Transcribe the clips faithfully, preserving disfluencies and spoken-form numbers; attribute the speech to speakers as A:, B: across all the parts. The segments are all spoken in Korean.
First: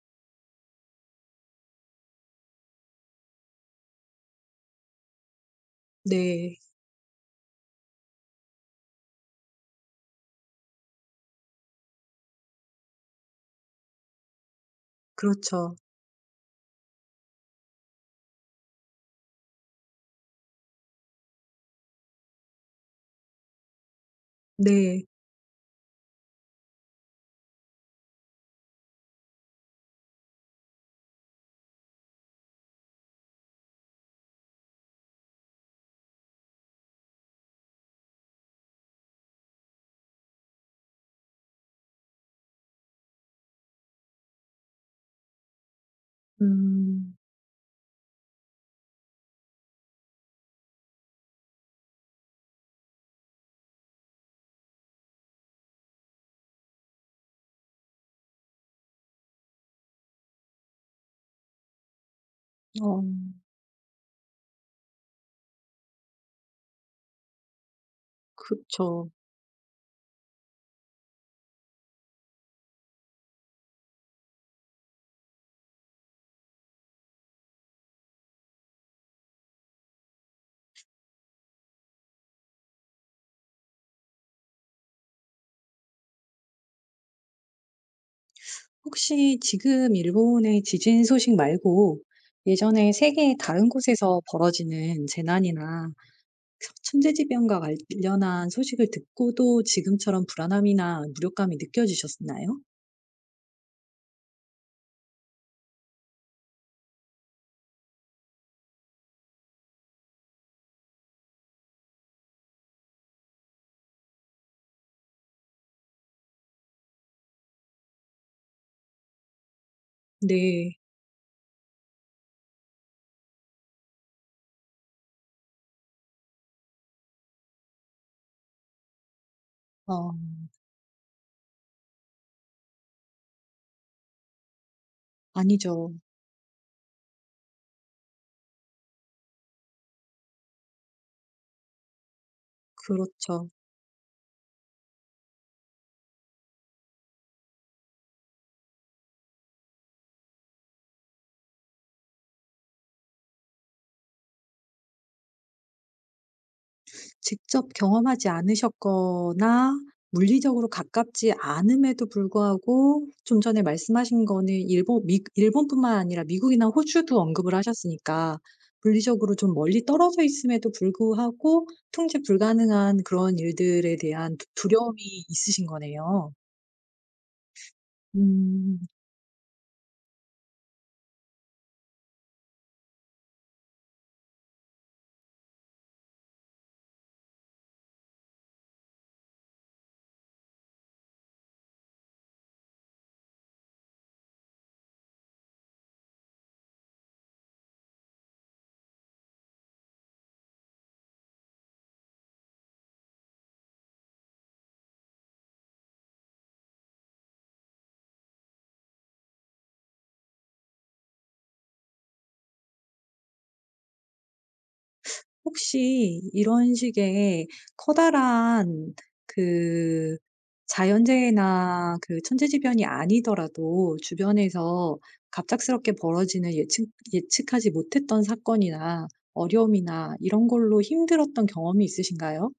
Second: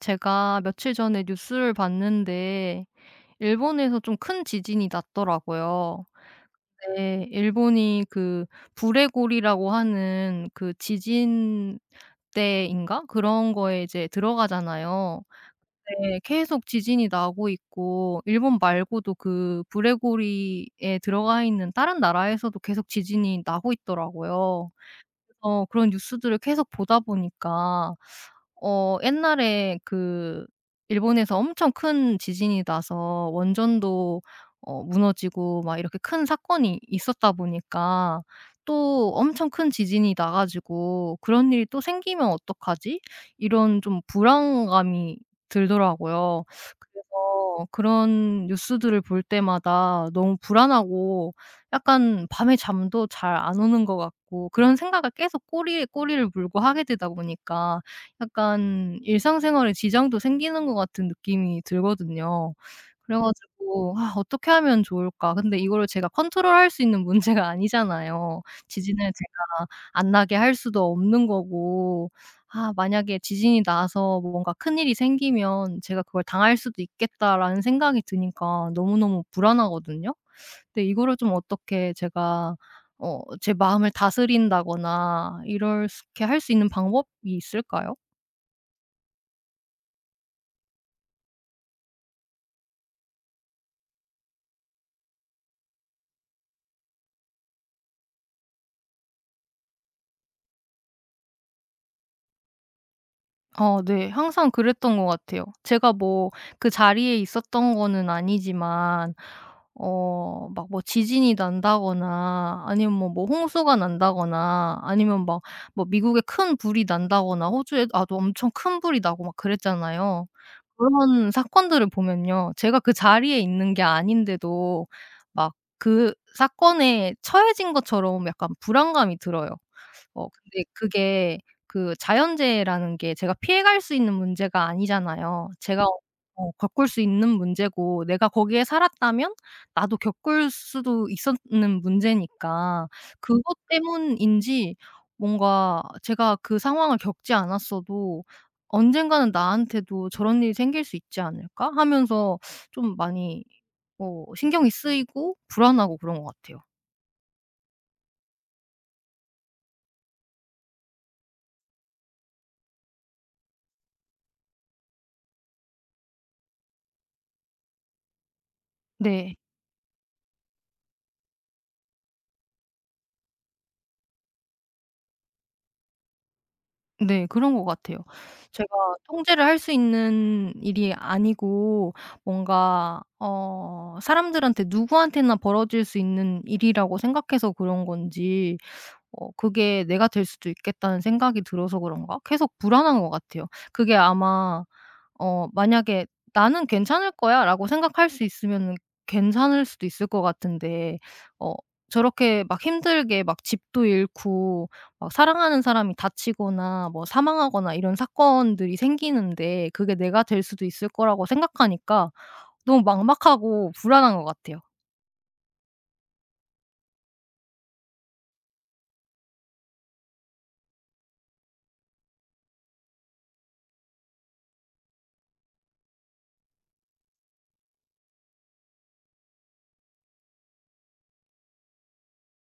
A: 제가 며칠 전에 뉴스를 봤는데 일본에서 좀 큰 지진이 났더라고요.
B: 네.
A: 네, 일본이 그 부레고리라고 하는 그 지진대인가? 그런 거에 이제 들어가잖아요.
B: 그렇죠.
A: 네, 계속 지진이 나고 있고 일본 말고도 그 부레고리에 들어가 있는 다른 나라에서도 계속 지진이 나고 있더라고요.
B: 네.
A: 그래서 그런 뉴스들을 계속 보다 보니까 어 옛날에 그 일본에서 엄청 큰 지진이 나서 원전도 어 무너지고 막 이렇게 큰 사건이 있었다 보니까 또 엄청 큰 지진이 나 가지고 '그런 일이 또 생기면 어떡하지?' 이런 좀 불안감이 들더라고요.
B: 음.
A: 그래서 그런 뉴스들을 볼 때마다 너무 불안하고 약간 밤에 잠도 잘 안 오는 것 같고 그런 생각을 계속 꼬리에 꼬리를 물고 하게 되다 보니까 약간 일상생활에 지장도 생기는 것 같은 느낌이 들거든요.
B: 어
A: 그래 가지고 '아 어떻게 하면 좋을까?' 근데 이거를 제가 컨트롤할 수 있는 문제가 아니잖아요. 지진을
B: 그쵸.
A: 제가 안 나게 할 수도 없는 거고 아 만약에 지진이 나서 뭔가 큰일이 생기면 제가 그걸 당할 수도 있겠다라는 생각이 드니까 너무너무 불안하거든요. 근데 이거를 좀 어떻게 제가 어 제 마음을 다스린다거나 이렇게 할 수 있는 방법이 있을까요?
B: 혹시 지금 일본의 지진 소식 말고 예전에 세계 다른 곳에서 벌어지는 재난이나 천재지변과 관련한 소식을 듣고도 지금처럼 불안함이나 무력감이 느껴지셨나요?
A: 어 네. 항상 그랬던 것 같아요. 제가 뭐 그 자리에 있었던 거는 아니지만 어 막 뭐 지진이 난다거나 아니면 뭐 뭐 홍수가 난다거나 아니면 막 뭐 미국에 큰 불이 난다거나 호주에 아, 도 엄청 큰 불이 나고 막 그랬잖아요.
B: 네.
A: 그런 사건들을 보면요. 제가 그 자리에 있는 게 아닌데도 막 그 사건에 처해진 것처럼 약간 불안감이 들어요.
B: 어.
A: 어 근데 그게 그 자연재해라는 게 제가 피해갈 수 있는 문제가 아니잖아요. 제가
B: 아니죠.
A: 어 겪을 수 있는 문제고 내가 거기에 살았다면 나도 겪을 수도 있었는 문제니까
B: 그렇죠.
A: 그것 때문인지 뭔가 제가 그 상황을 겪지 않았어도 '언젠가는 나한테도 저런 일이 생길 수 있지 않을까?' 하면서 좀 많이 어 신경이 쓰이고 불안하고 그런 것 같아요.
B: 직접 경험하지 않으셨거나 물리적으로 가깝지 않음에도 불구하고 좀 전에 말씀하신 거는 일본 미 일본뿐만 아니라 미국이나 호주도 언급을 하셨으니까 물리적으로
A: 네.
B: 좀 멀리 떨어져 있음에도 불구하고 통제 불가능한 그런 일들에 대한 두 두려움이 있으신 거네요.
A: 네. 그런 것 같아요. 제가
B: 음.
A: 통제를 할 수 있는 일이 아니고 뭔가 어 사람들한테 누구한테나 벌어질 수 있는 일이라고 생각해서 그런 건지 어 '그게 내가 될 수도 있겠다.'는 생각이 들어서 그런가 계속 불안한 것 같아요. 그게 아마 어 만약에 '나는 괜찮을 거야.'라고 생각할 수 있으면 괜찮을 수도 있을 것 같은데 어 저렇게 막 힘들게 막 집도 잃고 막 사랑하는 사람이 다치거나 뭐 사망하거나 이런 사건들이 생기는데 그게 내가 될 수도 있을 거라고 생각하니까 너무 막막하고 불안한 것 같아요.
B: 혹시 이런 식의 커다란 그 자연재해나 그 천재지변이 아니더라도 주변에서 갑작스럽게 벌어지는 예측 예측하지 못했던 사건이나 어려움이나 이런 걸로 힘들었던 경험이 있으신가요?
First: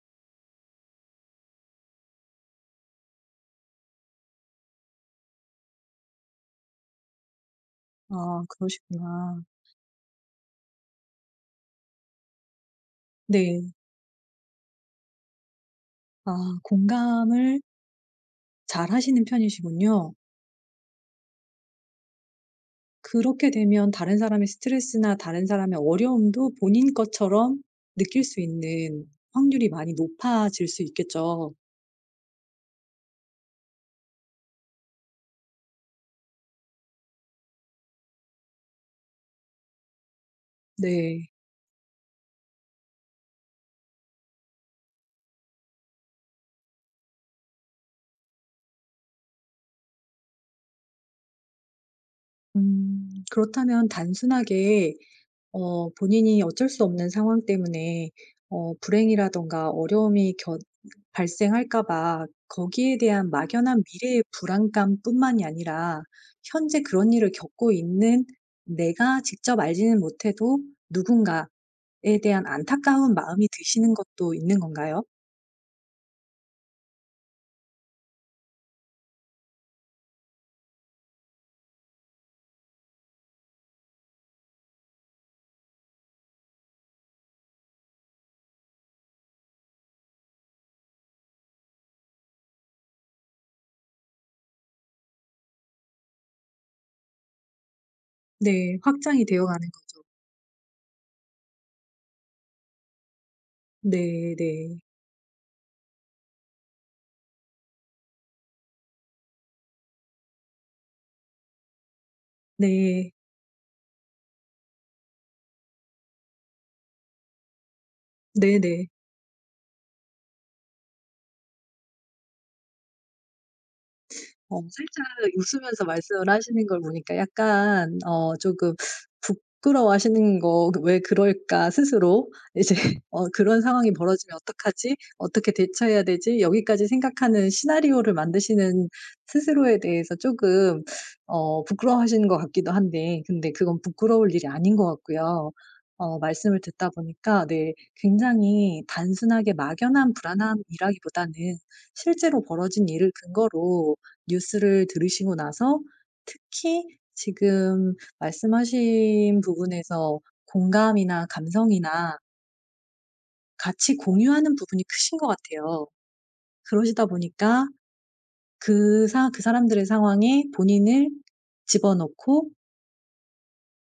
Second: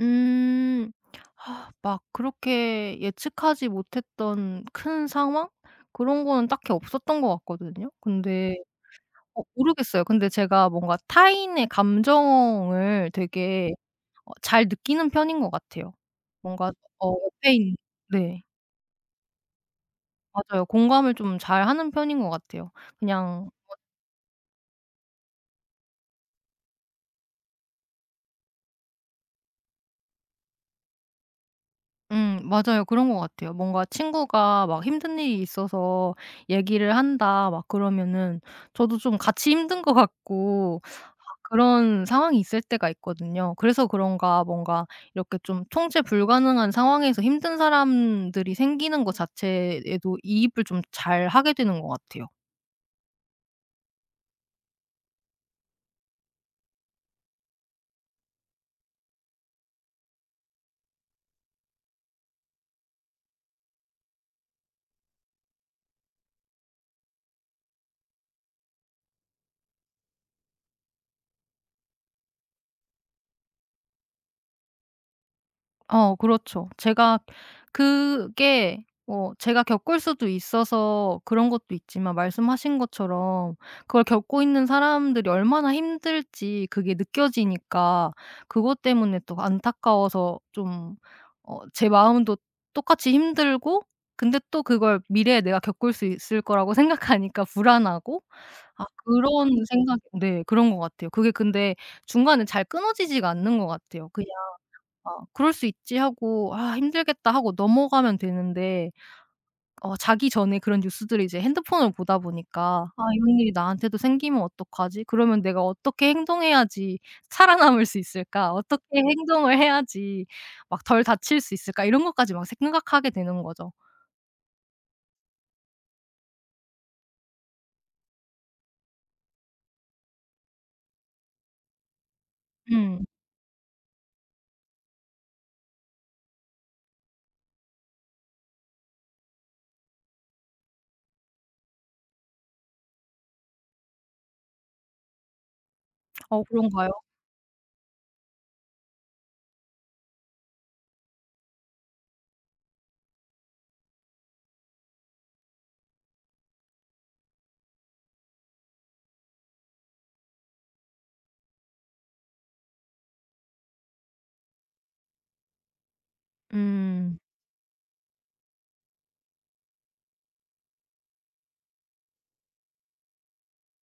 A: 음. 하, 막 그렇게 예측하지 못했던 큰 상황? 그런 거는 딱히 없었던 것 같거든요.
B: 아
A: 근데
B: 그러시구나.
A: 어 모르겠어요. 근데 제가 뭔가 타인의 감정을 되게
B: 네.
A: 어 잘 느끼는 편인 것 같아요.
B: 아
A: 뭔가 어 옆에
B: 공감을
A: 있는. 네.
B: 잘하시는 편이시군요.
A: 맞아요. 공감을 좀 잘하는 편인 것 같아요.
B: 그렇게
A: 그냥.
B: 되면 다른 사람의 스트레스나 다른 사람의 어려움도 본인 것처럼 느낄 수 있는 확률이 많이 높아질 수 있겠죠.
A: 음 맞아요. 그런 것 같아요. 뭔가 친구가 막 "힘든 일이 있어서 얘기를 한다." 막 그러면은 저도 좀 같이 힘든 것 같고
B: 네.
A: 그런 상황이 있을 때가 있거든요. 그래서 그런가 뭔가 이렇게 좀 통제 불가능한 상황에서 힘든 사람들이 생기는 것 자체에도 이입을 좀 잘하게 되는 것 같아요.
B: 음 그렇다면 단순하게 어 본인이 어쩔 수 없는 상황 때문에 어 불행이라든가 어려움이 발생할까 봐 거기에 대한 막연한 미래의 불안감뿐만이 아니라 현재 그런 일을 겪고 있는, 내가 직접 알지는 못해도 누군가 에 대한 안타까운 마음이 드시는 것도 있는 건가요?
A: 어 그렇죠. 제가 그게 어 제가 겪을 수도 있어서 그런 것도 있지만 말씀하신 것처럼 그걸 겪고 있는 사람들이 얼마나 힘들지 그게 느껴지니까 그것 때문에 또 안타까워서 좀 어 제 마음도 똑같이 힘들고 근데 또 그걸 미래에 내가 겪을 수 있을 거라고 생각하니까 불안하고
B: 네.
A: 아
B: 확장이 되어
A: 그런
B: 가는
A: 생각,
B: 거죠.
A: 네, 그런 것 같아요. 그게 근데 중간에 잘 끊어지지가 않는 것 같아요. 그냥
B: 네, 네.
A: 어 '그럴 수 있지.' 하고 '아 힘들겠다.' 하고 넘어가면 되는데 어 자기 전에 그런 뉴스들을 이제 핸드폰을 보다 보니까 '아
B: 네.
A: 이런 일이 나한테도 생기면 어떡하지? 그러면 내가 어떻게 행동해야지 살아남을 수 있을까? 어떻게
B: 네네.
A: 행동을 해야지 막 덜 다칠 수 있을까?' 이런 것까지 막 생각하게 되는 거죠.
B: 어 살짝 웃으면서 말씀을 하시는 걸 보니까 약간 어 조금 부끄러워하시는 거 '왜 그럴까?' 스스로 이제
A: 음.
B: 어 '그런 상황이 벌어지면 어떡하지? 어떻게 대처해야 되지?' 여기까지 생각하는 시나리오를 만드시는 스스로에 대해서 조금 어 부끄러워하시는 것 같기도 한데, 근데 그건 부끄러울 일이 아닌 것 같고요. 어
A: 어
B: 말씀을 듣다
A: 그런가요?
B: 보니까 네 굉장히 단순하게 막연한 불안함이라기보다는 실제로 벌어진 일을 근거로 뉴스를 들으시고 나서 특히 지금 말씀하신 부분에서 공감이나 감성이나 같이 공유하는 부분이 크신 것 같아요. 그러시다
A: 음.
B: 보니까 그 사 그 사람들의 상황에 본인을 집어넣고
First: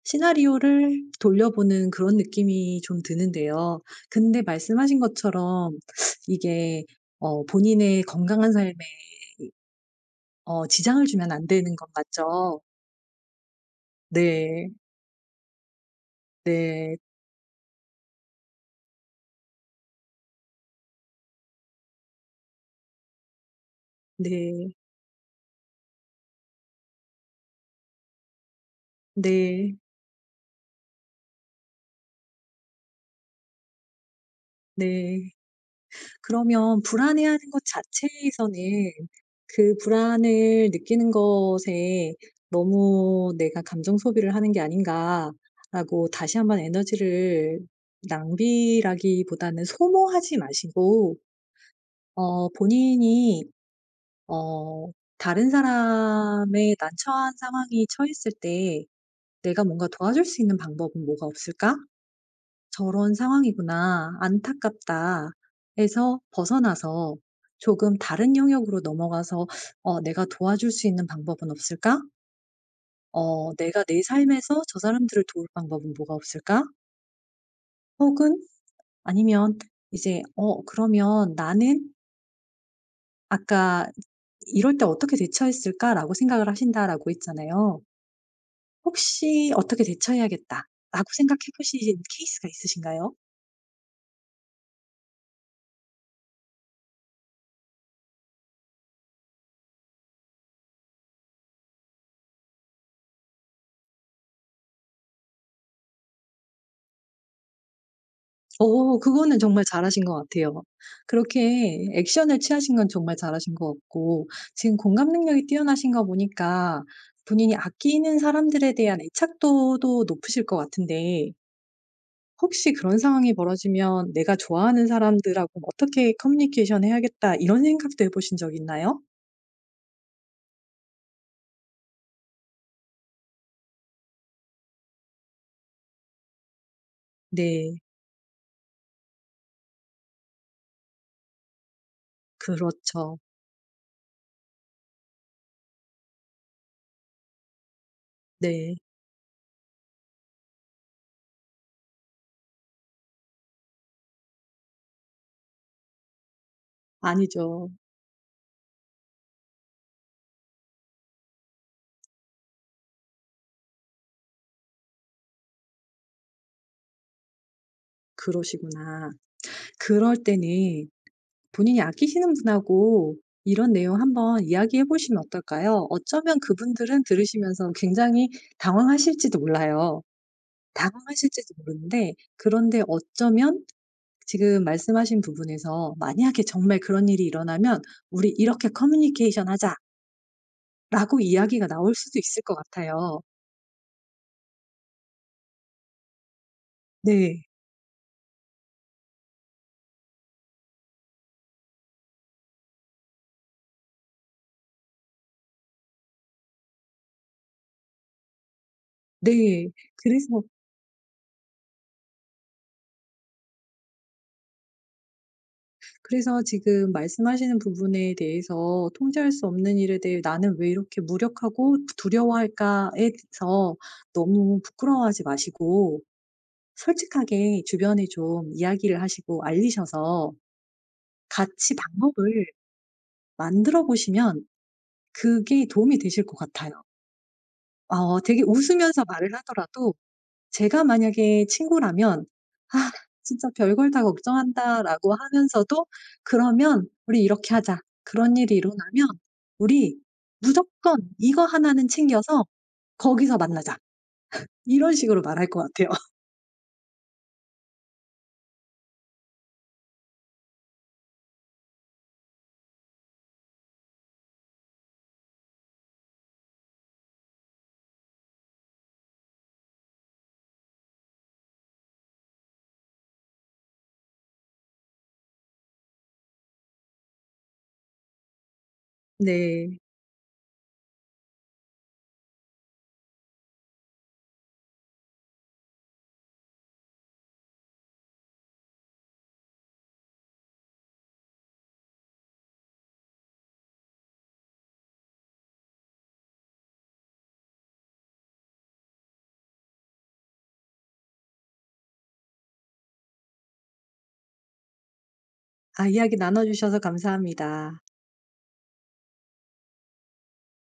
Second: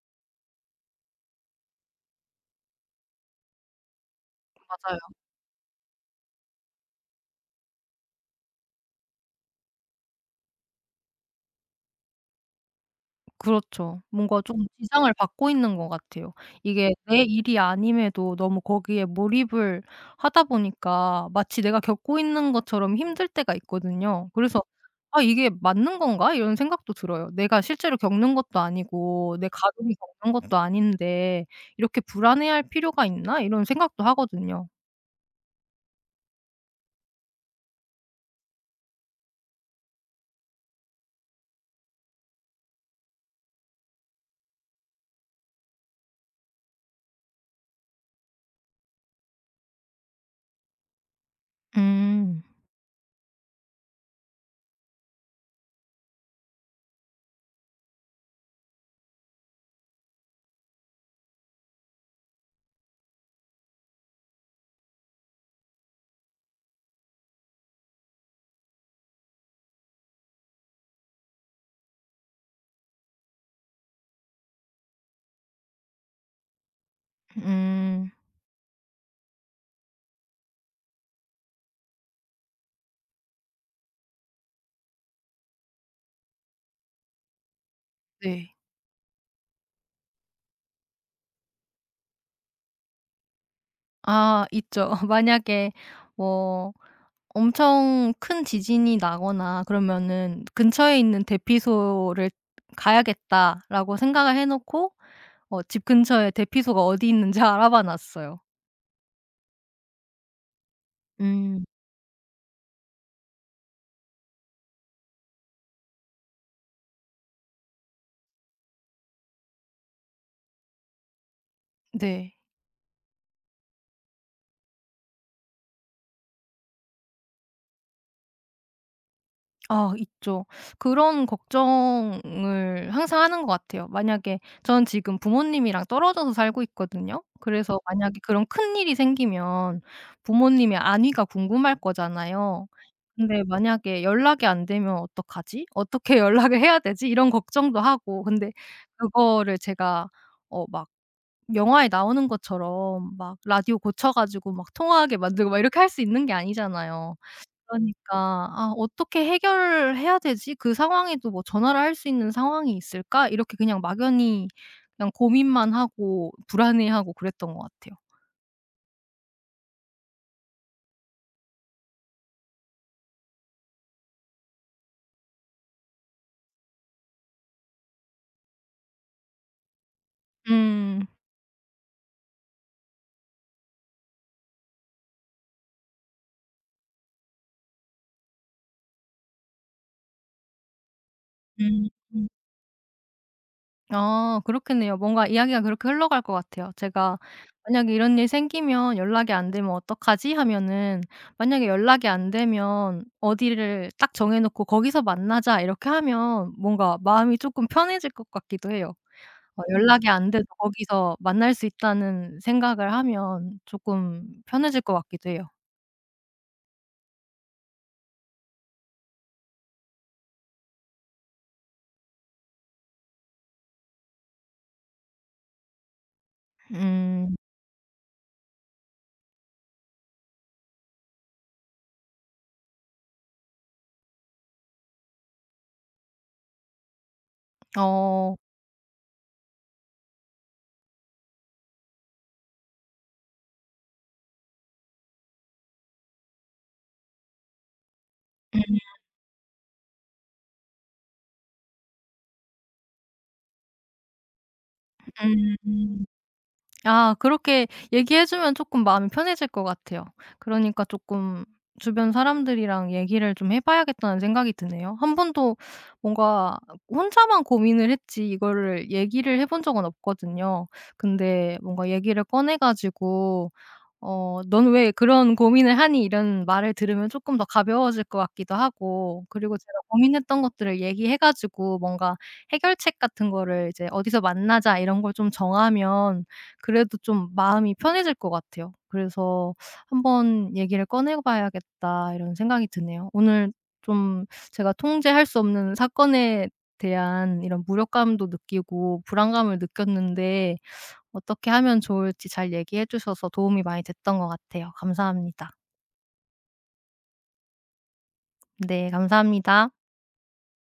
B: 시나리오를 돌려보는 그런 느낌이 좀 드는데요. 근데 말씀하신
A: 맞아요.
B: 것처럼 이게 어 본인의 건강한 삶에 어 지장을 주면 안 되는 건 맞죠?
A: 그렇죠. 뭔가 조금
B: 네.
A: 지장을 받고 있는 것 같아요. 이게
B: 네.
A: 내 일이 아님에도 너무 거기에 몰입을 하다 보니까 마치 내가 겪고 있는 것처럼 힘들 때가 있거든요. 그래서
B: 네.
A: '아 이게 맞는 건가?' 이런 생각도 들어요. 내가 실제로 겪는 것도 아니고 내
B: 네.
A: 가족이 겪는 것도 아닌데 '이렇게 불안해할 필요가 있나?' 이런 생각도 하거든요.
B: 네. 그러면 불안해하는 것 자체에서는 그 불안을 느끼는 것에 '너무 내가 감정 소비를 하는 게 아닌가.'라고 다시 한번 에너지를 낭비라기보다는 소모하지 마시고
A: 음.
B: 어 본인이 어 다른 사람의 난처한 상황이 처했을 때 '내가 뭔가 도와줄 수 있는 방법은 뭐가 없을까?' '저런 상황이구나. 안타깝다.' 에서 벗어나서 조금 다른 영역으로 넘어가서 '어 내가 도와줄 수 있는 방법은 없을까? 어 내가 내 삶에서 저 사람들을 도울 방법은 뭐가 없을까?'
A: 음.
B: 혹은 아니면 이제 '어 그러면 나는 아까 이럴 때 어떻게 대처했을까?'라고 생각을 하신다라고 했잖아요.
A: 네.
B: 혹시 '어떻게 대처해야겠다.'라고 생각해 보신 케이스가 있으신가요?
A: 아 있죠. 만약에 뭐 엄청 큰 지진이 나거나 그러면은 '근처에 있는 대피소를 가야겠다.'라고 생각을 해 놓고 어 집 근처에 대피소가 어디 있는지 알아봐 놨어요.
B: 어 그거는 정말 잘하신 것 같아요.
A: 음.
B: 그렇게 액션을 취하신 건 정말 잘하신 것 같고 지금 공감 능력이 뛰어나신 거 보니까 본인이 아끼는 사람들에 대한 애착도도 높으실 것 같은데
A: 네.
B: 혹시 그런 상황이 벌어지면 '내가 좋아하는 사람들하고 어떻게 커뮤니케이션 해야겠다.' 이런 생각도 해 보신 적 있나요?
A: 아 있죠. 그런 걱정을 항상 하는 것 같아요. 만약에 전 지금 부모님이랑 떨어져서 살고 있거든요.
B: 네.
A: 그래서 만약에 그런 큰일이 생기면 부모님의 안위가 궁금할 거잖아요.
B: 그렇죠.
A: 근데 만약에 연락이 안 되면 '어떡하지? 어떻게 연락을 해야 되지?' 이런 걱정도 하고 근데
B: 네.
A: 그거를 제가 어 막 영화에 나오는 것처럼 막 라디오 고쳐 가지고 막 통화하게 만들고 막 이렇게 할 수 있는 게 아니잖아요.
B: 아니죠.
A: 그러니까 '아 어떻게 해결해야 되지? 그 상황에도 뭐 전화를 할 수 있는 상황이 있을까?' 이렇게 그냥 막연히 그냥 고민만 하고 불안해하고 그랬던 것 같아요.
B: 그러시구나. 그럴 때는 본인이 아끼시는 분하고 이런 내용 한번 이야기해 보시면 어떨까요? 어쩌면 그분들은 들으시면서 굉장히 당황하실지도 몰라요.
A: 음.
B: 당황하실지도 모르는데 그런데 어쩌면 지금 말씀하신 부분에서 "만약에 정말 그런 일이 일어나면 우리 이렇게 커뮤니케이션 하자."라고 이야기가
A: 음.
B: 나올 수도 있을 것 같아요.
A: 아 그렇겠네요. 뭔가 이야기가 그렇게 흘러갈 것 같아요. 제가
B: 네.
A: '만약에 이런 일 생기면 연락이 안 되면 어떡하지?' 하면은 만약에 연락이 안 되면 어디를 딱 정해 놓고 "거기서 만나자." 이렇게 하면 뭔가 마음이 쪼끔 편해질 것 같기도 해요. 어
B: 네.
A: 연락이 안
B: 그래서
A: 돼도 거기서 만날 수 있다는 생각을 하면 조금 편해질 것 같기도 해요.
B: 그래서 지금 말씀하시는 부분에 대해서 통제할 수 없는 일에 대해 '나는 왜 이렇게 무력하고 두려워할까.'에 대해서 너무 부끄러워하지 마시고
A: 음.
B: 솔직하게 주변에 좀 이야기를 하시고 알리셔서 같이 방법을 만들어 보시면 그게 도움이 되실 것 같아요. 어
A: 어.
B: 되게 웃으면서 말을 하더라도 제가 만약에 친구라면 "아 진짜 별걸 다 걱정한다."라고 하면서도 "그러면 우리 이렇게 하자. 그런 일이 일어나면 우리 무조건 이거 하나는 챙겨서 거기서 만나자." 이런 식으로 말할 것 같아요.
A: 음음. 아 그렇게 얘기해 주면 쪼끔 마음이 편해질 것 같아요. 그러니까 쪼끔 주변 사람들이랑 얘기를 좀 해 봐야겠다는 생각이 드네요. 한 번도 뭔가 혼자만 고민을 했지 이거를 얘기를 해본 적은 없거든요. 근데 뭔가 얘기를 꺼내 가지고 어 '넌 왜 그런 고민을 하니?' 이런 말을 들으면 조금 더 가벼워질 것 같기도 하고 그리고 제가
B: 네.
A: 고민했던 것들을 얘기해 가지고 뭔가 해결책 같은 거를 이제 '어디서 만나자.' 이런 걸 좀 정하면 그래도 좀 마음이 편해질 것 같아요. 그래서 '한번 얘기를 꺼내 봐야겠다.' 이런 생각이 드네요. 오늘 좀 제가 통제할 수 없는 사건에 대한 이런 무력감도 느끼고 불안감을 느꼈는데 어떻게 하면 좋을지 잘 얘기해 주셔서 도움이 많이 됐던 것 같아요. 감사합니다.
B: 아 이야기 나눠 주셔서 감사합니다.
A: 네, 감사합니다.